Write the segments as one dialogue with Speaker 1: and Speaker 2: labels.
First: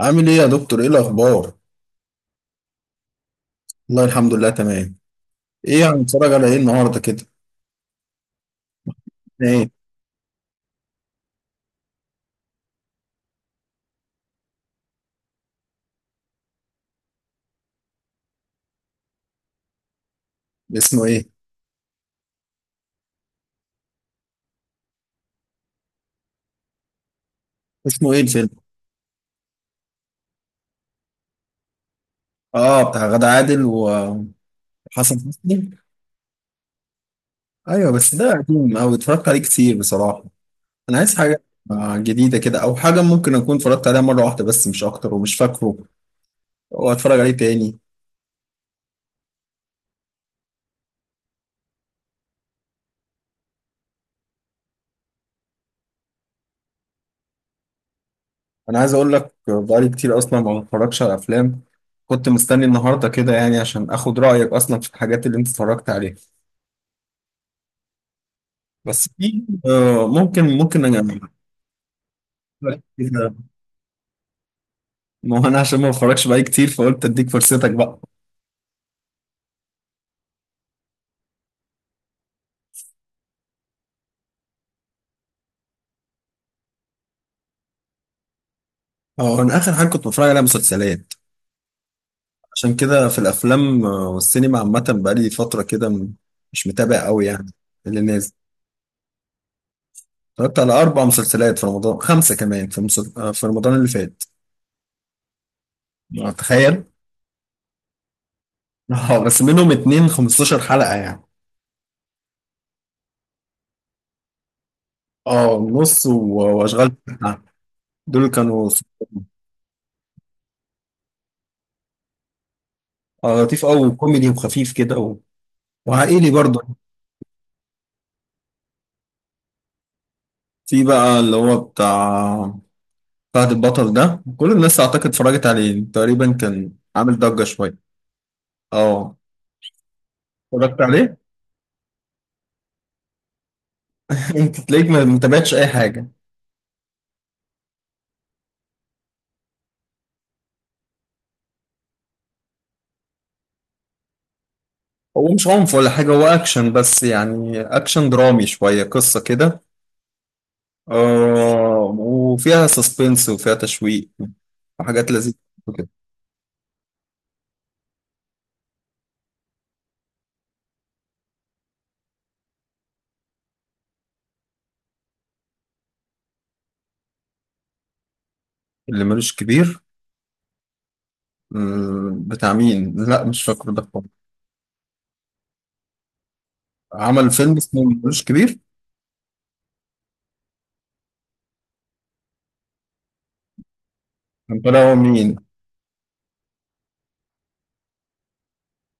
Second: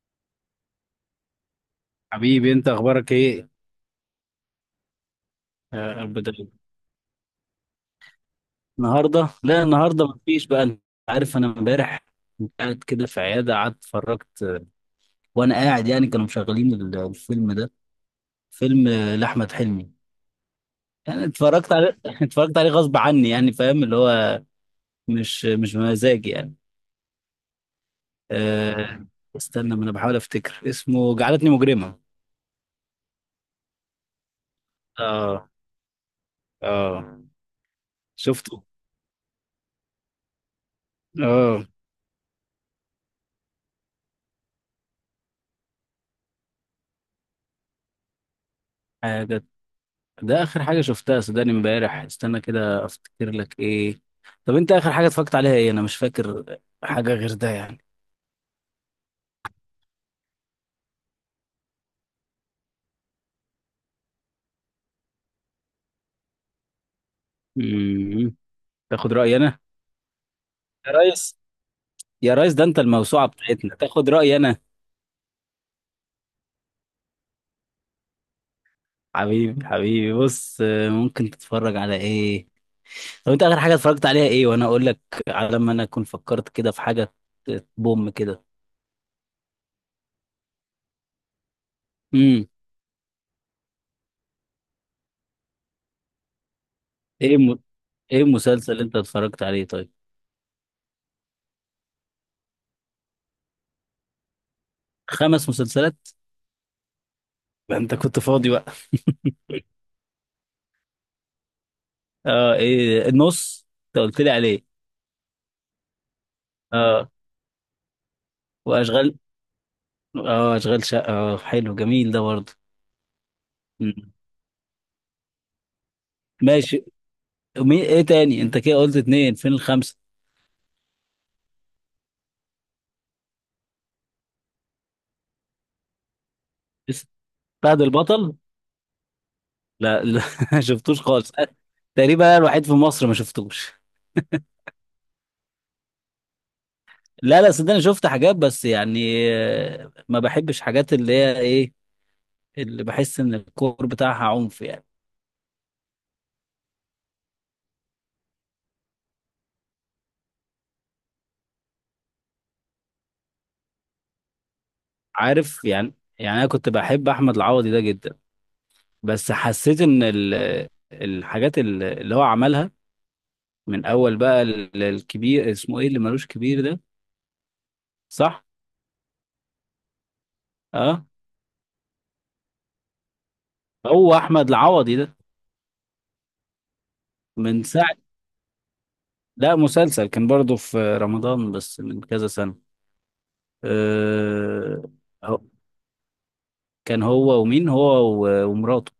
Speaker 1: عامل ايه يا دكتور؟ ايه الاخبار؟
Speaker 2: حبيبي، انت اخبارك ايه؟
Speaker 1: والله الحمد لله تمام. ايه
Speaker 2: يا رب
Speaker 1: هنتفرج على
Speaker 2: دايما.
Speaker 1: ايه النهارده كده؟
Speaker 2: النهارده لا
Speaker 1: ايه؟
Speaker 2: النهارده مفيش. بقى انت عارف، انا امبارح كنت قاعد كده في عياده، قعدت اتفرجت. وانا قاعد، يعني كانوا مشغلين الفيلم ده. فيلم، لاحمد حلمي.
Speaker 1: اسمه
Speaker 2: يعني
Speaker 1: ايه؟
Speaker 2: اتفرجت عليه اتفرجت عليه غصب عني، يعني فاهم اللي هو، مش بمزاجي يعني.
Speaker 1: اسمه ايه الفيلم؟
Speaker 2: أه... استنى، ما انا بحاول افتكر اسمه. جعلتني مجرمه.
Speaker 1: اه، بتاع غادة عادل وحسن حسني.
Speaker 2: اه، اه.
Speaker 1: ايوه، بس ده
Speaker 2: شفته.
Speaker 1: قديم اوي، اتفرجت عليه كتير بصراحه. انا عايز حاجه
Speaker 2: اه.
Speaker 1: جديده كده، او حاجه ممكن اكون اتفرجت عليها مره واحده بس، مش اكتر ومش فاكره، واتفرج عليه تاني.
Speaker 2: حاجه. ده اخر حاجه شفتها، صدقني امبارح. استنى كده افتكر لك ايه. طب انت اخر حاجه اتفرجت عليها ايه؟ انا مش فاكر حاجه غير ده يعني.
Speaker 1: انا عايز اقول لك، بقالي كتير اصلا ما بتفرجش على افلام. كنت مستني النهارده كده يعني عشان اخد رايك اصلا في الحاجات اللي انت اتفرجت عليها.
Speaker 2: امم.
Speaker 1: بس
Speaker 2: تاخد رايي
Speaker 1: في
Speaker 2: انا؟
Speaker 1: ممكن
Speaker 2: يا
Speaker 1: انا.
Speaker 2: ريس، يا ريس، ده انت الموسوعه بتاعتنا تاخد رايي انا؟
Speaker 1: ما هو انا عشان ما بتفرجش بقى كتير، فقلت اديك فرصتك بقى.
Speaker 2: حبيبي، حبيبي، بص، ممكن تتفرج على ايه؟ طب انت اخر حاجه اتفرجت عليها ايه وانا اقول لك؟ على ما انا اكون فكرت كده في حاجه. بوم كده.
Speaker 1: اه، انا اخر حاجه كنت بتفرج عليها مسلسلات.
Speaker 2: امم.
Speaker 1: عشان كده في الافلام والسينما عامه بقالي فتره كده، مش متابع قوي
Speaker 2: ايه
Speaker 1: يعني اللي
Speaker 2: ايه
Speaker 1: نازل.
Speaker 2: المسلسل اللي انت اتفرجت عليه طيب؟
Speaker 1: اتفرجت على اربع مسلسلات في رمضان، خمسه كمان في مسل... آه، في رمضان اللي فات.
Speaker 2: خمس مسلسلات!
Speaker 1: تخيل.
Speaker 2: ما انت كنت فاضي بقى.
Speaker 1: اه بس منهم اتنين 15 حلقه يعني.
Speaker 2: اه، ايه النص انت قلت لي عليه؟
Speaker 1: اه، نص واشغال
Speaker 2: اه،
Speaker 1: شقة. دول كانوا
Speaker 2: واشغال. اه، اشغال شقه. اه، حلو جميل ده برضه.
Speaker 1: لطيف قوي
Speaker 2: مم.
Speaker 1: وكوميدي وخفيف كده وعائلي برضه.
Speaker 2: ماشي. مين ايه تاني؟ انت كده قلت اتنين، فين الخمسه؟
Speaker 1: في بقى اللي هو بتاع فهد البطل ده، كل الناس اعتقد اتفرجت عليه تقريبا، كان
Speaker 2: بس
Speaker 1: عامل ضجة شوية.
Speaker 2: فهد البطل.
Speaker 1: اه،
Speaker 2: لا، لا، ما
Speaker 1: اتفرجت
Speaker 2: شفتوش
Speaker 1: عليه.
Speaker 2: خالص، تقريبا انا الوحيد في مصر ما شفتوش.
Speaker 1: انت تلاقيك ما متابعتش اي حاجة.
Speaker 2: لا، لا، صدقني شفت حاجات بس يعني، ما بحبش حاجات اللي هي ايه، اللي بحس ان الكور بتاعها عنف يعني.
Speaker 1: هو مش عنف ولا حاجة، هو اكشن بس، يعني اكشن درامي شوية، قصة كده، آه وفيها سسبنس وفيها تشويق وحاجات لذيذة
Speaker 2: عارف
Speaker 1: كده.
Speaker 2: يعني انا كنت بحب احمد العوضي ده جدا، بس حسيت ان الحاجات اللي هو عملها من اول بقى. الكبير اسمه ايه، اللي ملوش كبير ده؟ صح.
Speaker 1: اللي ملوش كبير؟
Speaker 2: اه،
Speaker 1: بتاع مين؟ لا مش فاكر ده
Speaker 2: هو
Speaker 1: خالص.
Speaker 2: احمد العوضي ده.
Speaker 1: عمل فيلم
Speaker 2: من
Speaker 1: اسمه
Speaker 2: ساعه.
Speaker 1: ملوش كبير؟
Speaker 2: لا، مسلسل كان برضه في رمضان، بس من كذا سنه.
Speaker 1: كان
Speaker 2: آه.
Speaker 1: طالع هو مين؟
Speaker 2: هو- كان هو ومين؟ هو ومراته،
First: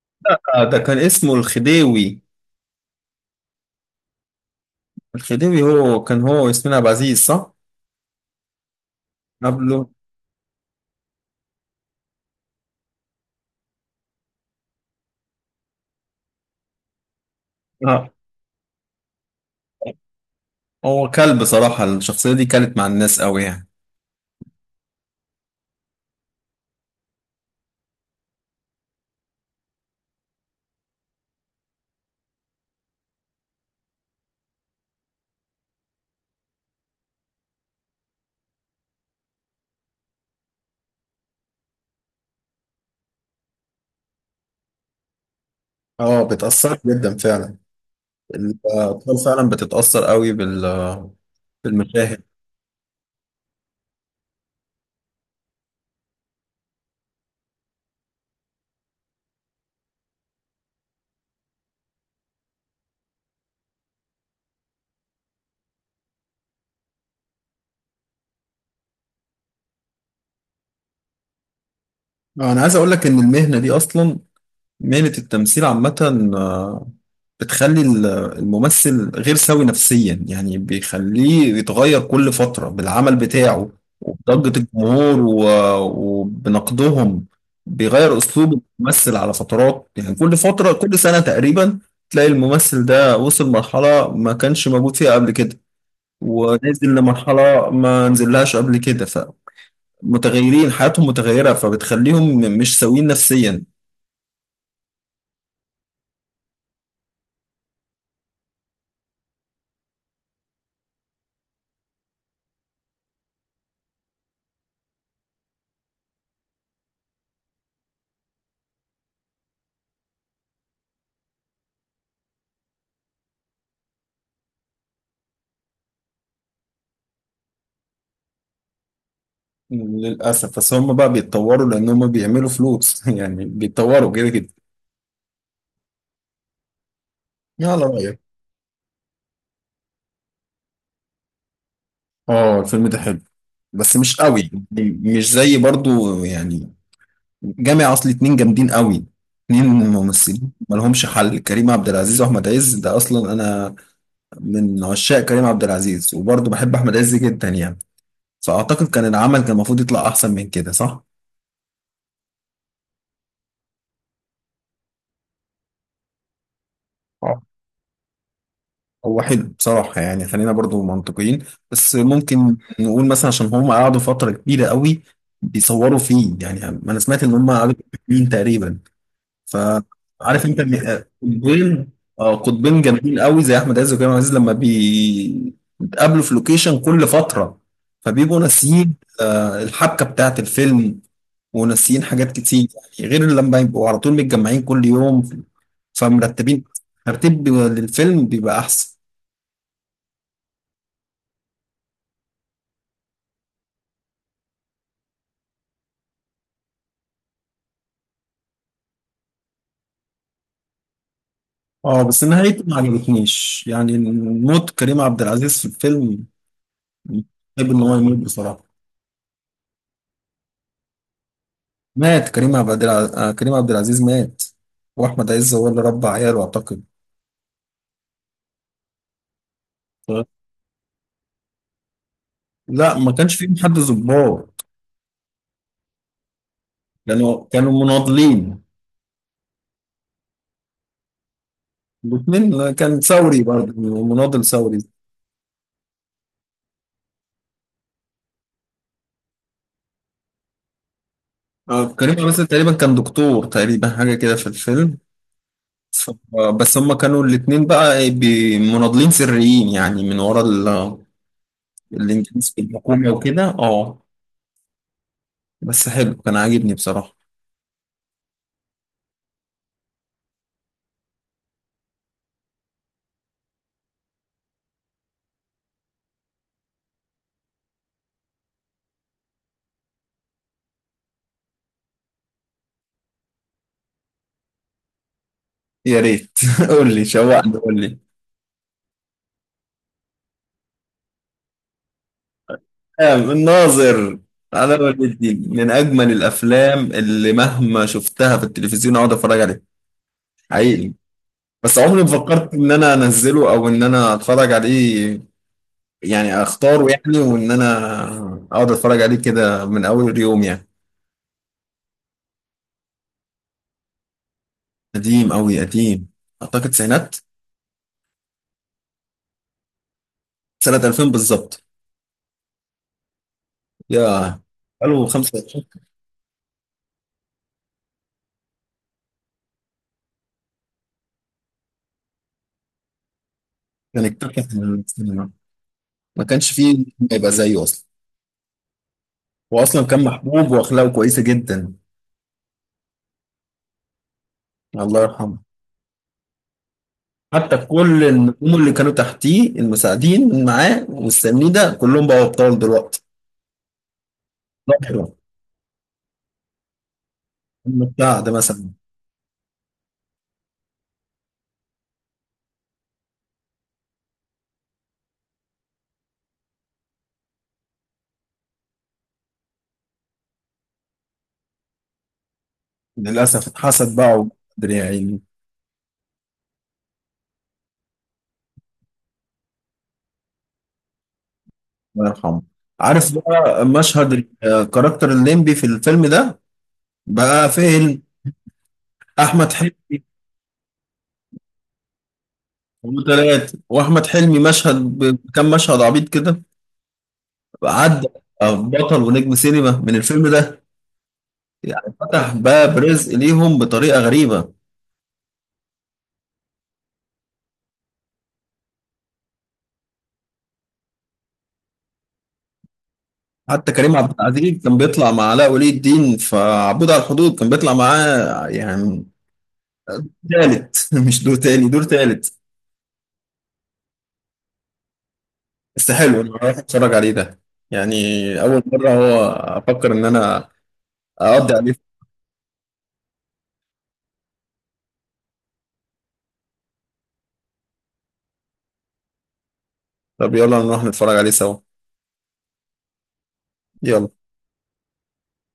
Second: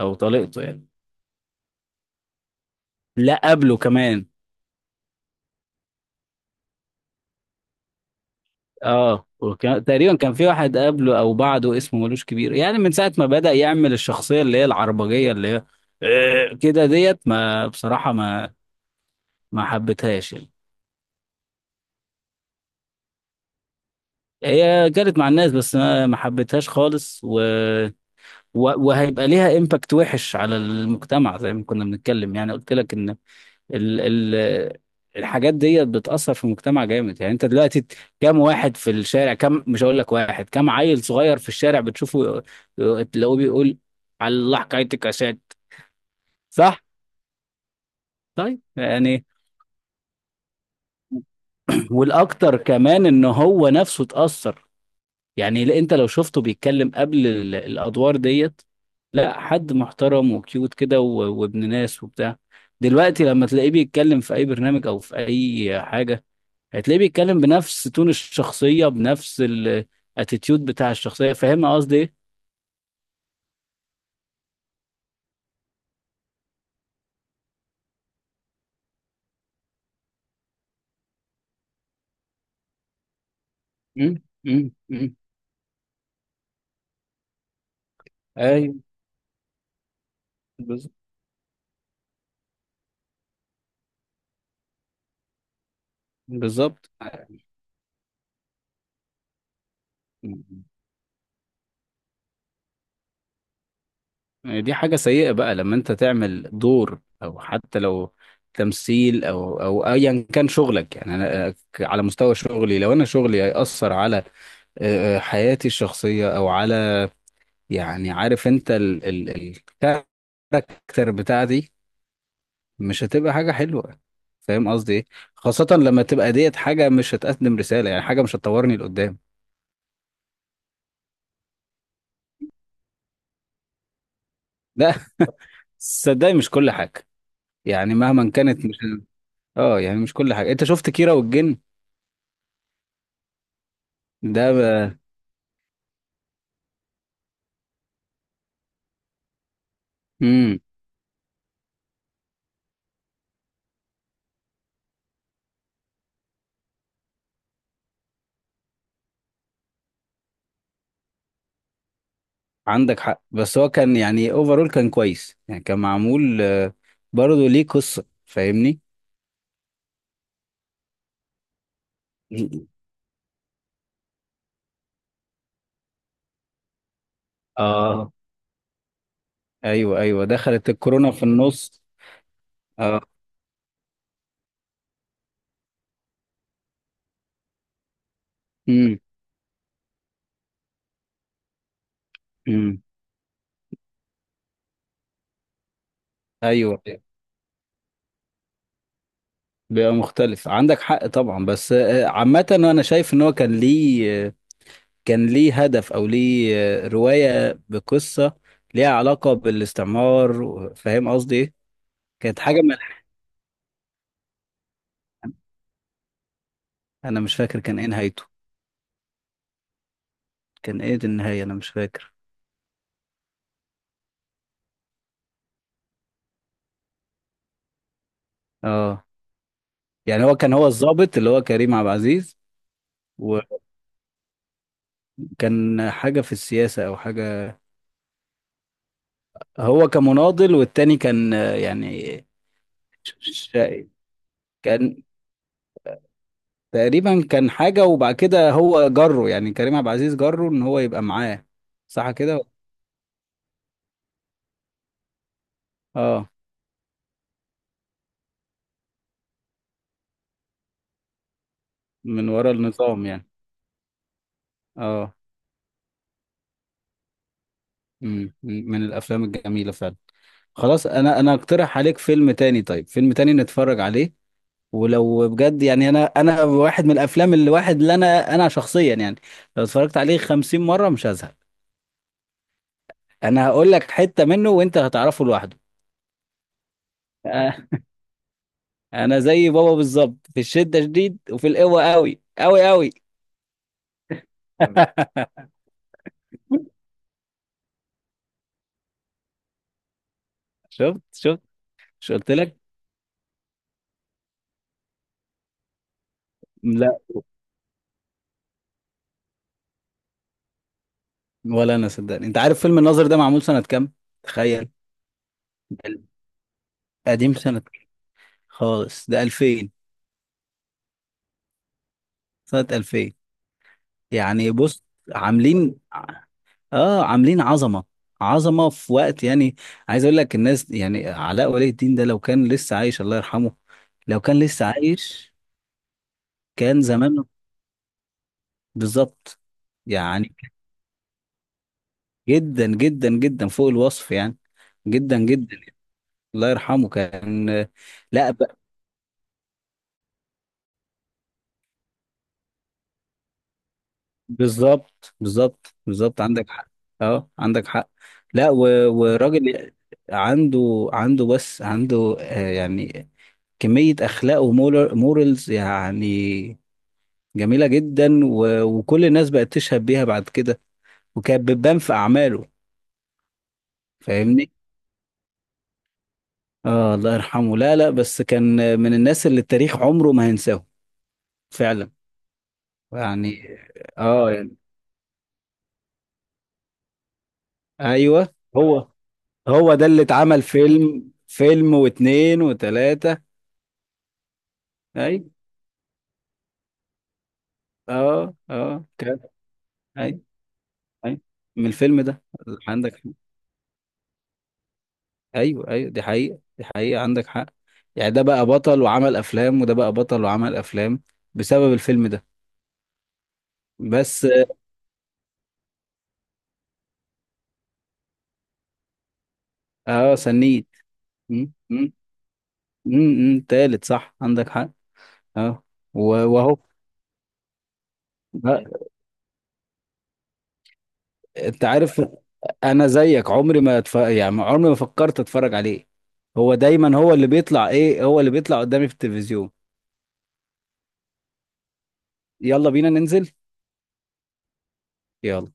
Speaker 2: او طليقته
Speaker 1: آه، ده
Speaker 2: يعني.
Speaker 1: كان اسمه الخديوي.
Speaker 2: لا، قبله كمان.
Speaker 1: الخديوي هو كان هو وياسمين عبد العزيز، صح؟
Speaker 2: اه، وكان
Speaker 1: قبله؟
Speaker 2: تقريبا كان في واحد قبله او بعده اسمه ملوش كبير، يعني من ساعه ما بدأ يعمل الشخصيه اللي هي العربجيه اللي هي، كده ديت، ما
Speaker 1: اه.
Speaker 2: بصراحه ما حبيتهاش يعني.
Speaker 1: هو كلب صراحة، الشخصية دي كانت مع الناس قوي يعني.
Speaker 2: هي جرت مع الناس، بس ما حبيتهاش خالص، و... وهيبقى ليها امباكت وحش على المجتمع، زي ما كنا بنتكلم يعني، قلت لك ان ال ال الحاجات دي بتأثر في المجتمع جامد. يعني انت دلوقتي كام واحد في الشارع، كام، مش هقول لك واحد، كام عيل صغير في الشارع بتشوفه تلاقوه بيقول، على الله حكايتك يا سات.
Speaker 1: اه، بتأثر
Speaker 2: صح.
Speaker 1: جدا فعلا.
Speaker 2: طيب
Speaker 1: الأطفال
Speaker 2: يعني
Speaker 1: فعلا بتتأثر قوي بالمشاهد.
Speaker 2: والاكتر كمان ان هو نفسه اتأثر. يعني لا، انت لو شفته بيتكلم قبل الادوار ديت، لا، حد محترم وكيوت كده، وابن ناس وبتاع. دلوقتي لما تلاقيه بيتكلم في اي برنامج او في اي حاجة، هتلاقيه بيتكلم بنفس تون الشخصية، بنفس الاتيتيود بتاع الشخصية. فاهم قصدي ايه؟
Speaker 1: أنا عايز أقول لك إن المهنة دي أصلا، مهنة التمثيل عامة، بتخلي الممثل غير سوي نفسيا، يعني بيخليه يتغير كل فترة بالعمل بتاعه،
Speaker 2: مم،
Speaker 1: وبضجة
Speaker 2: مم، مم.
Speaker 1: الجمهور وبنقدهم. بيغير أسلوب
Speaker 2: ايوه،
Speaker 1: الممثل على فترات يعني، كل فترة
Speaker 2: بالظبط،
Speaker 1: كل سنة تقريبا تلاقي الممثل ده وصل مرحلة ما كانش موجود فيها قبل كده،
Speaker 2: بالظبط.
Speaker 1: ونازل لمرحلة ما نزلهاش قبل كده. فمتغيرين، حياتهم متغيرة، فبتخليهم مش سويين نفسيا.
Speaker 2: يعني دي حاجة سيئة بقى لما انت تعمل دور، او حتى لو تمثيل، او ايا كان شغلك. يعني انا، على مستوى شغلي، لو انا شغلي هيأثر على، حياتي الشخصية، او على، يعني عارف انت ال ال الكاركتر بتاعتي مش هتبقى حاجة حلوة. فاهم قصدي ايه؟ خاصة لما تبقى ديت حاجة مش هتقدم رسالة، يعني حاجة مش هتطورني لقدام.
Speaker 1: للأسف بس هم بقى بيتطوروا، لأن هم بيعملوا فلوس، يعني بيتطوروا كده كده.
Speaker 2: لا، صدقني، مش كل حاجة.
Speaker 1: يلا
Speaker 2: يعني
Speaker 1: رأيك.
Speaker 2: مهما كانت، مش، اه يعني مش كل حاجة. انت شفت كيرة والجن؟
Speaker 1: اه، الفيلم ده حلو بس مش قوي
Speaker 2: ده
Speaker 1: يعني، مش زي برضو يعني جامع، أصل اتنين جامدين قوي، اتنين ممثلين
Speaker 2: مم.
Speaker 1: مالهمش حل، كريم عبد العزيز وأحمد عز. ده أصلا أنا من عشاق كريم عبد العزيز، وبرضو بحب أحمد عز جدا يعني. فأعتقد كان العمل كان المفروض يطلع أحسن من كده، صح؟
Speaker 2: عندك حق، بس هو كان، يعني اوفرول كان كويس، يعني كان معمول، برضه ليه قصة، فاهمني.
Speaker 1: هو حلو بصراحة، يعني خلينا برضو منطقيين. بس ممكن نقول مثلا عشان هم قعدوا فترة كبيرة قوي بيصوروا فيه، يعني أنا سمعت إن هم قعدوا
Speaker 2: اه،
Speaker 1: سنين تقريبا.
Speaker 2: ايوه، ايوه،
Speaker 1: فعارف أنت،
Speaker 2: دخلت الكورونا في النص.
Speaker 1: قطبين، قطبين
Speaker 2: اه.
Speaker 1: جامدين قوي زي أحمد عز وكريم عبد العزيز، لما بيتقابلوا في لوكيشن كل فترة، فبيبقوا ناسيين
Speaker 2: امم،
Speaker 1: الحبكة بتاعت الفيلم، وناسيين حاجات كتير
Speaker 2: امم.
Speaker 1: يعني. غير لما يبقوا على طول متجمعين كل يوم، فمرتبين
Speaker 2: ايوه،
Speaker 1: ترتيب للفيلم بيبقى أحسن.
Speaker 2: بيبقى مختلف، عندك حق طبعا. بس عامة انا شايف ان هو كان ليه، كان ليه هدف او ليه، رواية بقصة ليها علاقة بالاستعمار. فاهم قصدي ايه؟
Speaker 1: اه بس
Speaker 2: كانت حاجة
Speaker 1: نهايته ما عجبتنيش، يعني موت كريم عبد العزيز في الفيلم.
Speaker 2: انا مش فاكر
Speaker 1: بحب
Speaker 2: كان
Speaker 1: ان
Speaker 2: ايه
Speaker 1: هو يموت
Speaker 2: نهايته.
Speaker 1: بصراحه.
Speaker 2: كان ايه دي النهاية؟ انا مش فاكر.
Speaker 1: مات كريم عبد العزيز، آه كريم عبد العزيز مات، واحمد عز هو اللي ربى عياله اعتقد.
Speaker 2: اه
Speaker 1: ف-
Speaker 2: يعني، هو كان هو الضابط اللي هو كريم عبد العزيز،
Speaker 1: لا ما كانش فيهم حد ظباط،
Speaker 2: وكان حاجة في السياسة او
Speaker 1: كانوا
Speaker 2: حاجة.
Speaker 1: كانوا مناضلين.
Speaker 2: هو كمناضل، والتاني كان،
Speaker 1: الاثنين كان
Speaker 2: ش-
Speaker 1: ثوري
Speaker 2: ش-
Speaker 1: برضه، مناضل ثوري.
Speaker 2: كان تقريبا كان حاجة، وبعد كده هو جره، يعني كريم عبد العزيز جره ان هو يبقى معاه.
Speaker 1: كريم
Speaker 2: صح
Speaker 1: عبد
Speaker 2: كده.
Speaker 1: العزيز تقريبا كان دكتور تقريبا، حاجه كده في الفيلم.
Speaker 2: اه،
Speaker 1: بس هما كانوا الاثنين بقى مناضلين سريين يعني، من ورا
Speaker 2: من ورا
Speaker 1: الانجليزي
Speaker 2: النظام
Speaker 1: الحكومي
Speaker 2: يعني.
Speaker 1: وكده. اه
Speaker 2: اه.
Speaker 1: بس حلو، كان عاجبني بصراحة.
Speaker 2: مم. من الافلام الجميلة فعلا. خلاص، انا اقترح عليك فيلم تاني. طيب فيلم تاني نتفرج عليه، ولو بجد يعني، انا واحد من الافلام اللي واحد اللي انا شخصيا، يعني لو اتفرجت عليه 50 مرة مش هزهق. انا هقول لك حتة منه وانت هتعرفه لوحده.
Speaker 1: يا ريت. قول لي، شوقني،
Speaker 2: آه.
Speaker 1: قول لي.
Speaker 2: انا زي بابا بالظبط، في الشدة شديد وفي القوة قوي قوي قوي.
Speaker 1: الناظر، على ولي الدين، من اجمل الافلام، اللي مهما شفتها في التلفزيون اقعد اتفرج عليها. حقيقي.
Speaker 2: شفت، شفت.
Speaker 1: بس عمري ما
Speaker 2: مش قلت
Speaker 1: فكرت
Speaker 2: لك؟
Speaker 1: ان انا انزله، او ان انا اتفرج عليه يعني، اختاره
Speaker 2: لا.
Speaker 1: يعني، وان انا اقعد اتفرج عليه كده من اول يوم يعني.
Speaker 2: ولا انا، صدقني. انت عارف فيلم الناظر ده معمول سنة كام؟ تخيل.
Speaker 1: قديم قوي قديم، اعتقد سنة
Speaker 2: قديم، سنة خالص، ده 2000.
Speaker 1: سنة 2000 بالظبط.
Speaker 2: سنة 2000.
Speaker 1: يا،
Speaker 2: يعني بص،
Speaker 1: قالوا 25.
Speaker 2: عاملين اه عاملين عظمة. عظمة في وقت، يعني عايز اقول لك، الناس يعني علاء ولي الدين ده لو كان لسه عايش، الله يرحمه،
Speaker 1: كان
Speaker 2: لو كان
Speaker 1: اكتسح
Speaker 2: لسه
Speaker 1: السينما،
Speaker 2: عايش
Speaker 1: ما كانش
Speaker 2: كان
Speaker 1: فيه ما
Speaker 2: زمانه.
Speaker 1: يبقى زيه اصلا.
Speaker 2: بالظبط.
Speaker 1: هو اصلا كان
Speaker 2: يعني
Speaker 1: محبوب واخلاقه كويسه جدا،
Speaker 2: جدا جدا جدا، فوق الوصف يعني.
Speaker 1: الله
Speaker 2: جدا،
Speaker 1: يرحمه.
Speaker 2: جدا. الله يرحمه كان.
Speaker 1: حتى كل
Speaker 2: لا،
Speaker 1: النجوم اللي كانوا تحتيه المساعدين معاه والسامين ده، كلهم بقوا ابطال دلوقتي. ظاهره
Speaker 2: بالظبط، بالظبط، بالظبط، عندك حق. اه عندك حق.
Speaker 1: بتاع ده
Speaker 2: لا،
Speaker 1: مثلا.
Speaker 2: وراجل عنده بس عنده، يعني كمية أخلاق ومورالز يعني جميلة جدا، وكل الناس بقت تشهد بيها بعد كده، وكانت بتبان في أعماله.
Speaker 1: للاسف اتحسد بقى
Speaker 2: فاهمني؟
Speaker 1: وقدر، يا عيني.
Speaker 2: اه، الله يرحمه. لا، لا، بس كان من الناس اللي التاريخ عمره ما هينساه. فعلا.
Speaker 1: الله يرحمه. عارف
Speaker 2: يعني
Speaker 1: بقى مشهد
Speaker 2: اه يعني.
Speaker 1: الكاركتر الليمبي في الفيلم ده بقى فين؟
Speaker 2: ايوه، هو
Speaker 1: احمد
Speaker 2: هو ده اللي
Speaker 1: حلمي.
Speaker 2: اتعمل، فيلم واتنين وتلاتة.
Speaker 1: وثلاث، واحمد حلمي مشهد
Speaker 2: اي،
Speaker 1: بكم مشهد عبيط كده عدى،
Speaker 2: اه، اه
Speaker 1: بطل
Speaker 2: كده.
Speaker 1: ونجم سينما من
Speaker 2: اي.
Speaker 1: الفيلم ده.
Speaker 2: اي، من
Speaker 1: يعني
Speaker 2: الفيلم ده.
Speaker 1: فتح باب
Speaker 2: عندك
Speaker 1: رزق
Speaker 2: حق.
Speaker 1: ليهم بطريقة غريبة.
Speaker 2: ايوه، ايوه، دي حقيقة، دي حقيقة، عندك حق. يعني ده بقى بطل وعمل افلام، وده بقى بطل وعمل افلام، بسبب الفيلم ده.
Speaker 1: حتى كريم عبد
Speaker 2: بس
Speaker 1: العزيز كان بيطلع مع علاء ولي الدين في عبود على الحدود، كان بيطلع معاه يعني
Speaker 2: اه، سنيد.
Speaker 1: تالت. مش دور
Speaker 2: م-
Speaker 1: تاني، دور
Speaker 2: م-
Speaker 1: تالت.
Speaker 2: تالت، صح، عندك حق. اه،
Speaker 1: بس حلو، انا
Speaker 2: وهو.
Speaker 1: هروح اتفرج عليه ده يعني، اول
Speaker 2: لا،
Speaker 1: مرة هو افكر ان انا اقضي
Speaker 2: انت
Speaker 1: عليه.
Speaker 2: عارف، انا زيك عمري ما يعني عمري ما فكرت اتفرج عليه. هو دايما هو اللي بيطلع، ايه، هو اللي بيطلع قدامي في التلفزيون.
Speaker 1: طب يلا نروح نتفرج عليه سوا.
Speaker 2: يلا بينا ننزل.
Speaker 1: يلا.
Speaker 2: يلا.